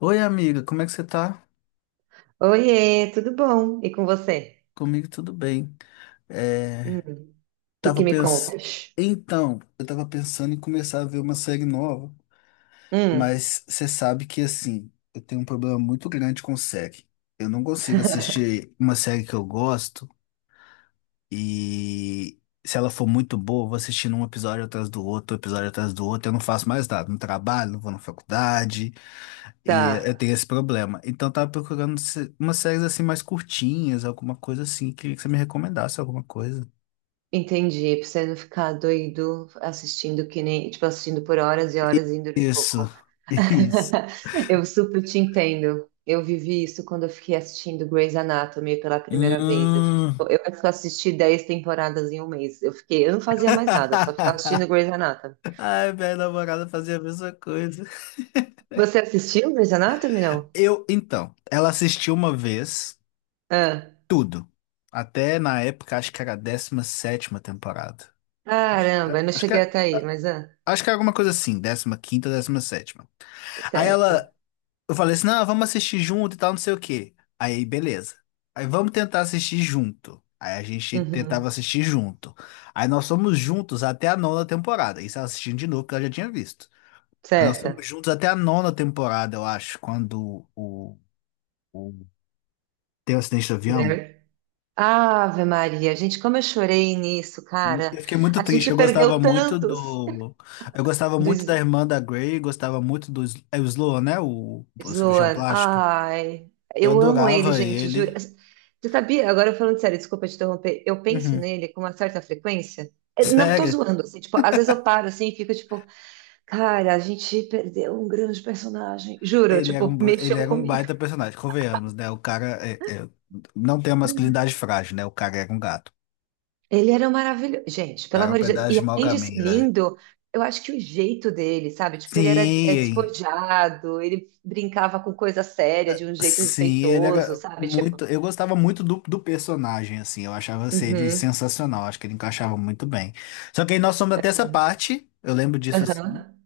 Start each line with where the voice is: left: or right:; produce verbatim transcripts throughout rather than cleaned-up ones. left: Oi, amiga, como é que você tá?
right: Oiê, tudo bom? E com você?
left: Comigo tudo bem.
right: Hum,
left: É,
right: o que
left: tava
right: que me
left: pens...
right: contas?
left: Então, eu tava pensando em começar a ver uma série nova,
right: Hum,
left: mas você sabe que, assim, eu tenho um problema muito grande com série. Eu não consigo assistir uma série que eu gosto e se ela for muito boa, eu vou assistindo um episódio atrás do outro, um episódio atrás do outro, eu não faço mais nada. Não trabalho, não vou na faculdade. E eu
right: tá,
left: tenho esse problema. Então, eu tava procurando se- umas séries assim mais curtinhas, alguma coisa assim. Queria que você me recomendasse alguma coisa.
right: entendi. Pra você não ficar doido assistindo que nem, tipo, assistindo por horas e horas e dormir
left: Isso.
right: pouco.
left: Isso.
right: Eu super te entendo. Eu vivi isso quando eu fiquei assistindo Grey's Anatomy pela primeira vez. Eu fiquei,
left: Hum.
right: tipo, eu assisti dez temporadas em um mês. Eu fiquei, eu não fazia mais nada, só ficava assistindo Grey's Anatomy.
left: Ai, minha namorada fazia a mesma coisa.
right: Você assistiu Grey's Anatomy, não?
left: Eu, então, ela assistiu uma vez
right: Ah,
left: tudo. Até na época, acho que era a décima sétima temporada. Acho,
right: caramba,
left: a-
right: eu não
left: acho que,
right: cheguei
left: era-
right: até aí,
left: a-
right: mas, ah.
left: acho que era alguma coisa assim, décima quinta, décima sétima. Aí ela.
right: Certo.
left: Eu falei assim, não, vamos assistir junto e tal, não sei o quê. Aí, beleza. Aí vamos tentar assistir junto. Aí a gente tentava
right: Uhum.
left: assistir junto. Aí nós fomos juntos até a nona temporada. Isso ela assistindo de novo, porque ela já tinha visto. Aí nós fomos
right: Certa.
left: juntos até a nona temporada, eu acho, quando o, o- tem o acidente do avião.
right: There. Ave Maria, gente, como eu chorei nisso,
left: Eu
right: cara.
left: fiquei muito
right: A
left: triste,
right: gente
left: eu gostava
right: perdeu
left: muito
right: tantos
left: do. Eu gostava
right: do
left: muito
right: S-
left: da irmã da Grey, gostava muito do Sl- é o Sloan, né? O, o cirurgião
right: Sloan.
left: plástico.
right: Ai,
left: Eu
right: eu amo ele,
left: adorava
right: gente,
left: ele.
right: juro. Você sabia? Agora falando sério, desculpa te interromper. Eu penso
left: Uhum.
right: nele com uma certa frequência. Eu não tô
left: Sério?
right: zoando, assim, tipo, às vezes eu paro assim e fico tipo, cara, a gente perdeu um grande personagem. Juro,
left: Ele era um,
right: tipo,
left: ele
right: mexeu
left: era um
right: comigo.
left: baita personagem, convenhamos, né? O cara é- é- não tem a masculinidade frágil, né? O cara era um gato.
right: Ele era maravilhoso. Gente,
left: O
right: pelo
left: cara é um
right: amor de Deus.
left: pedaço
right: E
left: de mau
right: além de ser
left: caminho, né?
right: lindo, eu acho que o jeito dele, sabe? Tipo, ele era é,
left: Sim,
right: despojado, ele brincava com coisa séria de um jeito
left: sim, ele
right: respeitoso,
left: era
right: sabe? Tipo,
left: muito. Eu gostava muito do, do personagem, assim. Eu achava assim, ele
right: uhum,
left: sensacional. Acho que ele encaixava muito bem. Só que aí nós somos até essa parte. Eu lembro disso.
right: aham.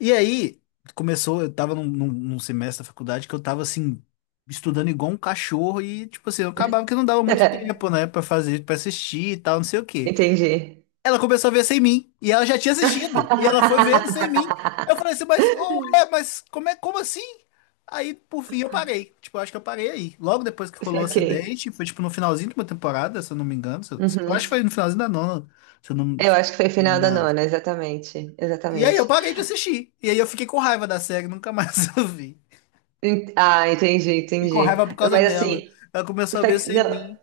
left: E aí, começou, eu tava num, num- num semestre da faculdade que eu tava assim, estudando igual um cachorro e, tipo assim, eu acabava que não dava muito tempo, né, pra fazer, pra assistir e tal, não sei o quê.
right: Entendi.
left: Ela começou a ver sem mim, e ela já tinha assistido, e ela foi vendo sem mim. Eu falei assim, mas, oh, é, mas como é, como assim? Aí, por fim, eu parei. Tipo, eu acho que eu parei aí. Logo depois que rolou o
right: Saquei.
left: acidente, foi tipo no finalzinho de uma temporada, se eu não me engano. Se Eu, eu acho
right: Uhum.
left: que foi no finalzinho da nona, se eu não.
right: Eu acho que foi final da nona, exatamente.
left: E aí eu
right: Exatamente.
left: parei de assistir. E aí eu fiquei com raiva da série, nunca mais eu vi.
right: Ent- Ah, entendi,
left: E com
right: entendi.
left: raiva por causa
right: Mas
left: dela.
right: assim,
left: Ela começou a ver
right: sa-
left: sem
right: não.
left: mim.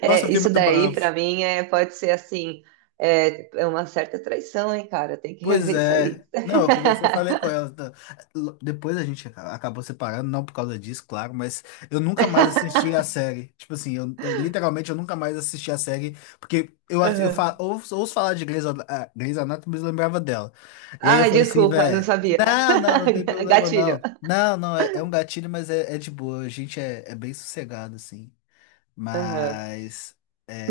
left: Nossa, eu
right: É,
left: fiquei
right: isso
left: muito
right: daí,
left: bravo.
right: pra mim, é, pode ser assim, é, é uma certa traição, hein, cara? Tem que
left: Pois
right: rever isso
left: é.
right: aí.
left: Não, eu conversei, eu falei com ela, tá? L- Depois a gente aca- acabou separando, não por causa disso, claro, mas eu nunca mais assisti a série. Tipo assim, eu, eu literalmente eu nunca mais assisti a série, porque eu, ass- eu fa-
right: Aham.
left: ouço, ouço falar de Grey's, Ana- ah, Grey's Anatomy, mas lembrava dela. E aí eu
right: Ai,
left: falei assim,
right: desculpa, não
left: velho,
right: sabia.
left: não, não, não tem problema
right: Gatilho.
left: não. Não, não, é, é um gatilho, mas é, é de boa. A gente é, é bem sossegado, assim.
right: Aham.
left: Mas.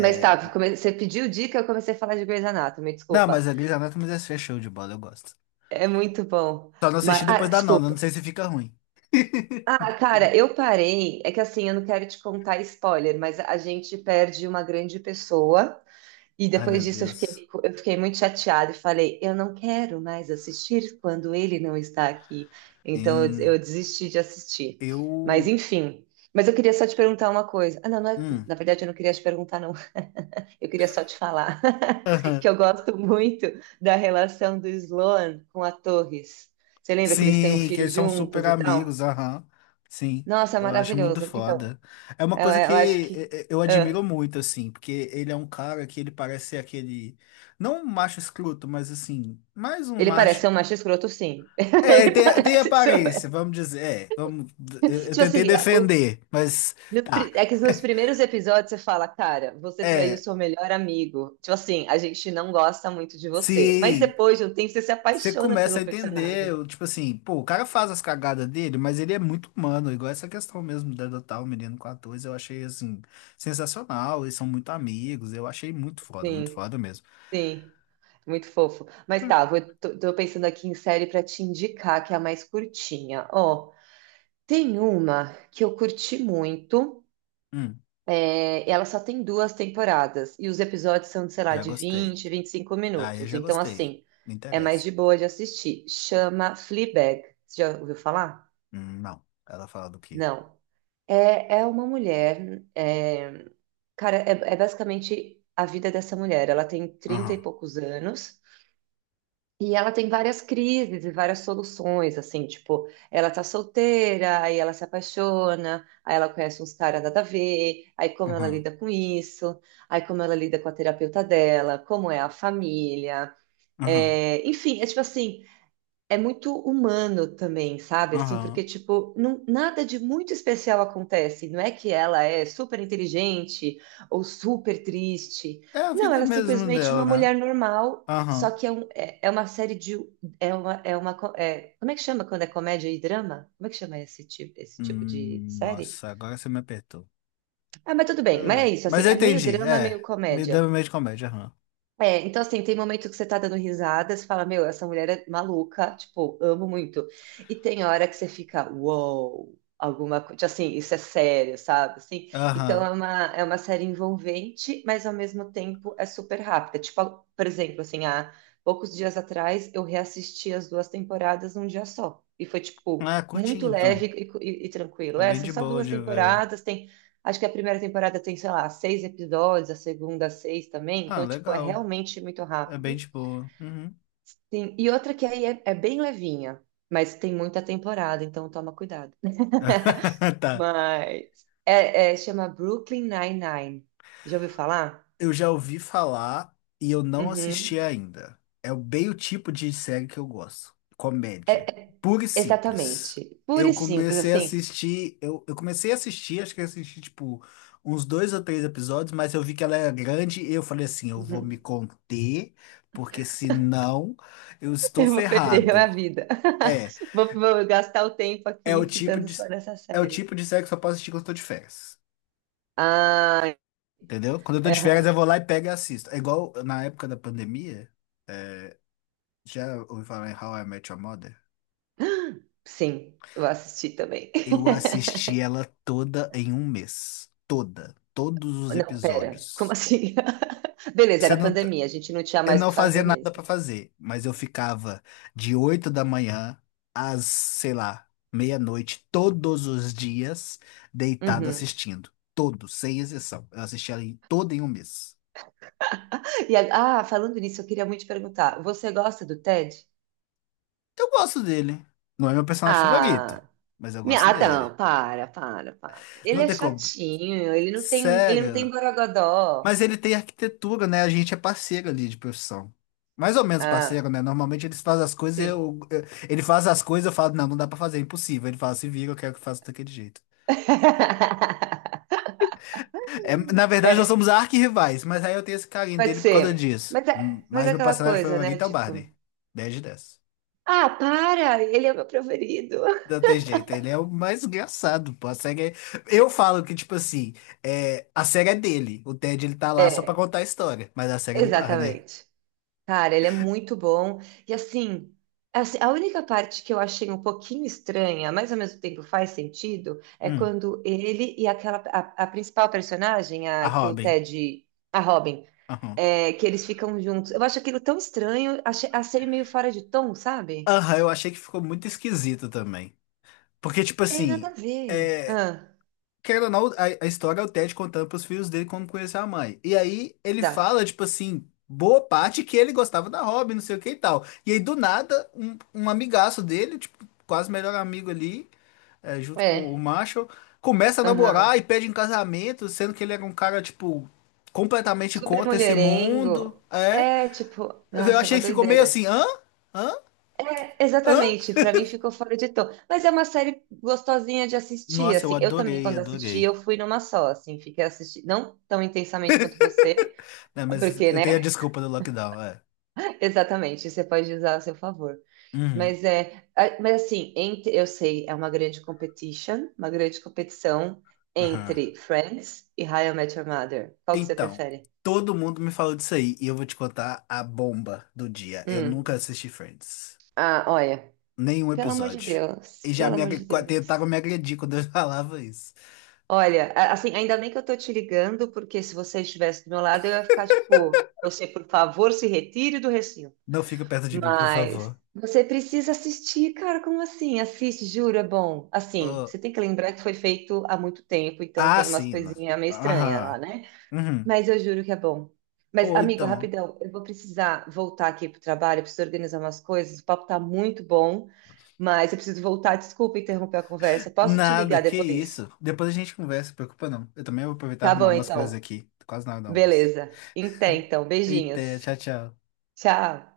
right: Mas tá, come- você pediu dica, eu comecei a falar de Grey's Anatomy,
left: Não,
right: desculpa.
left: mas a Grey's Anatomy é é show de bola, eu gosto.
right: É muito bom.
left: Só não
right: Mas,
left: assisti
right: ah,
left: depois da nona, não
right: desculpa.
left: sei se fica ruim.
right: Ah, cara, eu parei. É que assim, eu não quero te contar spoiler, mas a gente perde uma grande pessoa. E
left: Ai,
right: depois
left: meu
right: disso eu
left: Deus.
right: fiquei, eu fiquei muito chateada e falei, eu não quero mais assistir quando ele não está aqui. Então eu, des-
left: Em...
right: eu desisti de assistir. Mas
left: Eu.
right: enfim. Mas eu queria só te perguntar uma coisa. Ah, não, não é-
left: Hum.
right: na verdade eu não queria te perguntar, não. Eu queria só te falar que
left: Aham.
right: eu gosto muito da relação do Sloan com a Torres. Você lembra que eles têm um
left: Sim, que
right: filho
left: eles são super
right: juntos e tal?
left: amigos, aham. Sim,
right: Nossa, é
left: eu acho muito
right: maravilhoso. Então,
left: foda. É uma
right: eu,
left: coisa que
right: eu acho
left: e-
right: que.
left: e- eu admiro
right: Ah,
left: muito, assim, porque ele é um cara que ele parece ser aquele. Não um macho escroto, mas assim, mais um
right: ele parece
left: macho.
right: ser um macho escroto, sim.
left: É, ele
right: Ele
left: tem, tem
right: parece ser um.
left: aparência, vamos dizer. É, vamos, eu, eu
right: Tipo
left: tentei
right: assim, a- o-
left: defender, mas
right: no
left: tá.
right: pri- é que nos primeiros episódios você fala, cara, você traiu
left: É,
right: seu melhor amigo. Tipo assim, a gente não gosta muito de você. Mas
left: sim.
right: depois de um tempo você se
left: Você
right: apaixona pelo
left: começa a entender,
right: personagem.
left: o- tipo assim, pô, o cara faz as cagadas dele, mas ele é muito humano, igual essa questão mesmo de adotar o menino com quatorze, eu achei, assim, sensacional, eles são muito amigos, eu achei muito foda, muito
right: Sim,
left: foda mesmo.
right: sim. Muito fofo. Mas tá, vou, tô, tô pensando aqui em série pra te indicar, que é a mais curtinha. Ó, tem uma que eu curti muito.
left: Hum,
right: É, ela só tem duas temporadas e os episódios são, sei lá,
left: já
right: de
left: gostei.
right: vinte vinte e cinco
left: Ah, eu
right: minutos.
left: já
right: Então,
left: gostei.
right: assim,
left: Me
right: é mais
left: interessa.
right: de boa de assistir. Chama Fleabag. Você já ouviu falar?
left: Hum, não. Ela fala do quê?
right: Não. É, é uma mulher. é, cara, é, é basicamente a vida dessa mulher. Ela tem trinta e
left: Aham,
right: poucos anos e ela tem várias crises e várias soluções, assim, tipo, ela tá solteira, aí ela se apaixona, aí ela conhece uns caras nada a ver, aí como ela
left: aham,
right: lida com isso, aí como ela lida com a terapeuta dela, como é a família,
left: aham,
right: é, enfim, é tipo assim, é muito humano também, sabe? Assim,
left: aham.
right: porque, tipo, não- nada de muito especial acontece. Não é que ela é super inteligente ou super triste.
left: É a
right: Não,
left: vida
right: ela é
left: mesmo
right: simplesmente
left: dela,
right: uma
left: né?
right: mulher normal, só
left: Aham.
right: que é, um- é, é uma série de. É uma, é uma, co- é- como é que chama quando é comédia e drama? Como é que chama esse tipo, esse tipo de
left: Hum,
right: série?
left: nossa, agora você me apertou.
right: Ah, mas tudo bem, mas
left: Ah,
right: é isso, assim,
left: mas eu
right: é meio
left: entendi,
right: drama,
left: é.
right: meio
left: Me
right: comédia.
left: deu meio de comédia, aham.
right: É, então assim, tem momento que você tá dando risada, você fala, meu, essa mulher é maluca, tipo, amo muito. E tem hora que você fica, uou, alguma coisa, assim, isso é sério, sabe? Assim, então
left: Aham.
right: é uma, é uma série envolvente, mas ao mesmo tempo é super rápida. Tipo, por exemplo, assim, há poucos dias atrás eu reassisti as duas temporadas num dia só. E foi, tipo,
left: Ah, curti
right: muito leve
left: então.
right: e, e- e tranquilo.
left: É
right: É,
left: bem
right: são
left: de
right: só
left: boa
right: duas
left: de ver.
right: temporadas. Acho que a primeira temporada tem, sei lá, seis episódios, a segunda, seis também.
left: Ah,
right: Então, tipo, é
left: legal.
right: realmente muito
left: É bem
right: rápido.
left: de boa. Uhum.
right: Sim. E outra que aí é, é bem levinha, mas tem muita temporada, então toma cuidado.
left: Tá.
right: Mas é, é- chama Brooklyn Nine-Nine. Já ouviu falar?
left: Eu já ouvi falar e eu não assisti
right: Uhum.
left: ainda. É bem o tipo de série que eu gosto.
right: É,
left: Comédia.
right: é-
left: Pura e simples.
right: exatamente. Pura
left: Eu
right: e simples,
left: comecei a
right: assim.
left: assistir. Eu, eu comecei a assistir, acho que eu assisti tipo uns dois ou três episódios, mas eu vi que ela era grande e eu falei assim: eu vou me
right: Uhum.
left: conter, porque senão eu estou
right: Eu vou perder a
left: ferrado.
right: vida.
left: É.
right: Vou, vou gastar o tempo
left: É o
right: aqui
left: tipo
right: ficando
left: de,
right: só nessa
left: é o
right: série.
left: tipo de série que eu só posso assistir quando eu tô de férias.
right: Ah,
left: Entendeu? Quando eu tô de férias, eu vou
right: é,
left: lá e pego e assisto. É igual na época da pandemia, já ouvi falar em How I Met Your Mother?
right: sim, eu assisti também.
left: Eu assisti ela toda em um mês. Toda. Todos os
right: Não, pera, como
left: episódios.
right: assim? Beleza,
left: Você
right: era
left: não, t-
right: pandemia, a gente não tinha
left: Eu
right: mais o
left: não
right: que
left: fazia
right: fazer
left: nada
right: mesmo.
left: pra fazer, mas eu ficava de oito da manhã às, sei lá, meia-noite, todos os dias, deitado
right: Uhum.
left: assistindo. Todos, sem exceção. Eu assisti ela em- toda em um mês.
right: E, a- ah, falando nisso, eu queria muito te perguntar, você gosta do Ted?
left: Eu gosto dele. Não é meu personagem favorito,
right: Ah,
left: mas eu
right: me-
left: gosto
right: ah,
left: dele.
right: não, para, para, para. Ele
left: Não
right: é
left: tem como.
right: chatinho, ele não tem, ele não tem
left: Sério.
right: borogodó.
left: Mas ele tem arquitetura, né? A gente é parceiro ali de profissão. Mais ou menos
right: Ah,
left: parceiro, né? Normalmente eles fazem as coisas, e
right: sim.
left: eu, eu- ele faz as coisas, eu falo, não, não dá pra fazer, é impossível. Ele fala, se vira, eu quero que faça daquele jeito. É, na verdade, nós
right: É,
left: somos arquirrivais, mas aí eu tenho esse carinho
right: pode
left: dele por causa
right: ser.
left: disso.
right: Mas
left: Hum,
right: é, mas
left: Mas
right: é
left: meu
right: aquela
left: personagem
right: coisa, né?
left: favorito é o
right: Tipo,
left: Barney. Dez de dez.
right: ah, para, ele é o meu preferido.
left: Não tem jeito, ele é o mais engraçado, pô. A série é... Eu falo que, tipo assim, é... a série é dele. O Ted, ele tá lá só pra
right: É,
left: contar a história. Mas a série é do Barney.
right: exatamente. Cara, ele é muito bom. E assim, assim, a única parte que eu achei um pouquinho estranha, mas ao mesmo tempo faz sentido, é
left: Hum.
right: quando ele e aquela a, a principal personagem,
left: A
right: a que o
left: Robin.
right: Ted, a Robin,
left: Aham.
right: é, que eles ficam juntos. Eu acho aquilo tão estranho, achei, achei meio fora de tom, sabe?
left: Aham, eu achei que ficou muito esquisito também. Porque, tipo
right: É nada a
left: assim,
right: ver. Ah,
left: querendo ou não, a, a história é o Ted contando pros filhos dele como conheceu a mãe. E aí, ele
right: exato.
left: fala, tipo assim, boa parte que ele gostava da Robin, não sei o que e tal. E aí, do nada, um, um amigaço dele, tipo, quase melhor amigo ali é, junto com o
right: É.
left: Marshall, começa a
right: Aham.
left: namorar e pede em casamento, sendo que ele era um cara, tipo, completamente
right: Super
left: contra esse mundo.
right: mulherengo.
left: É.
right: É tipo,
left: Eu
right: nossa, é uma
left: achei que ficou meio assim,
right: doideira.
left: hã? Hã? Hã?
right: Exatamente, pra mim ficou fora de tom. Mas é uma série gostosinha de assistir,
left: Nossa, eu
right: assim. Eu também,
left: adorei,
right: quando assisti,
left: adorei.
right: eu fui numa só, assim, fiquei assistindo, não tão intensamente quanto você,
left: Né, mas
right: porque,
left: eu tenho a
right: né?
left: desculpa do lockdown, é.
right: Exatamente, você pode usar a seu favor.
left: Uhum.
right: Mas é, a- mas assim, entre, eu sei, é uma grande competition, uma grande competição
left: Aham.
right: entre Friends e How I Met Your Mother. Qual que você
left: Então,
right: prefere?
left: todo mundo me falou disso aí, e eu vou te contar a bomba do dia. Eu
right: Hum.
left: nunca assisti Friends.
right: Ah, olha,
left: Nenhum
right: pelo amor de
left: episódio.
right: Deus,
left: E já
right: pelo
left: me
right: amor
left: agre-
right: de
left: tentaram
right: Deus.
left: me agredir quando eu falava isso.
right: Olha, a- assim, ainda bem que eu tô te ligando, porque se você estivesse do meu lado, eu ia ficar tipo, você, por favor, se retire do recinto.
left: Não fica perto de mim, por favor.
right: Mas você precisa assistir, cara, como assim? Assiste, juro, é bom. Assim, você tem que lembrar que foi feito há muito tempo, então
left: Ah,
right: tem umas
left: sim. na-
right: coisinhas meio estranhas
left: Aham.
right: lá, né?
left: Uhum.
right: Mas eu juro que é bom. Mas,
left: Ou
right: amigo,
left: então.
right: rapidão, eu vou precisar voltar aqui pro trabalho, eu preciso organizar umas coisas, o papo tá muito bom, mas eu preciso voltar, desculpa interromper a conversa. Posso te
left: Nada,
right: ligar
left: que
right: depois?
left: isso. Depois a gente conversa, se preocupa não. Eu também vou aproveitar e
right: Tá
left: arrumar
right: bom,
left: umas coisas
right: então.
left: aqui. Tô quase na hora do almoço.
right: Beleza. então, então,
left: Eita,
right: beijinhos.
left: tchau, tchau.
right: Tchau.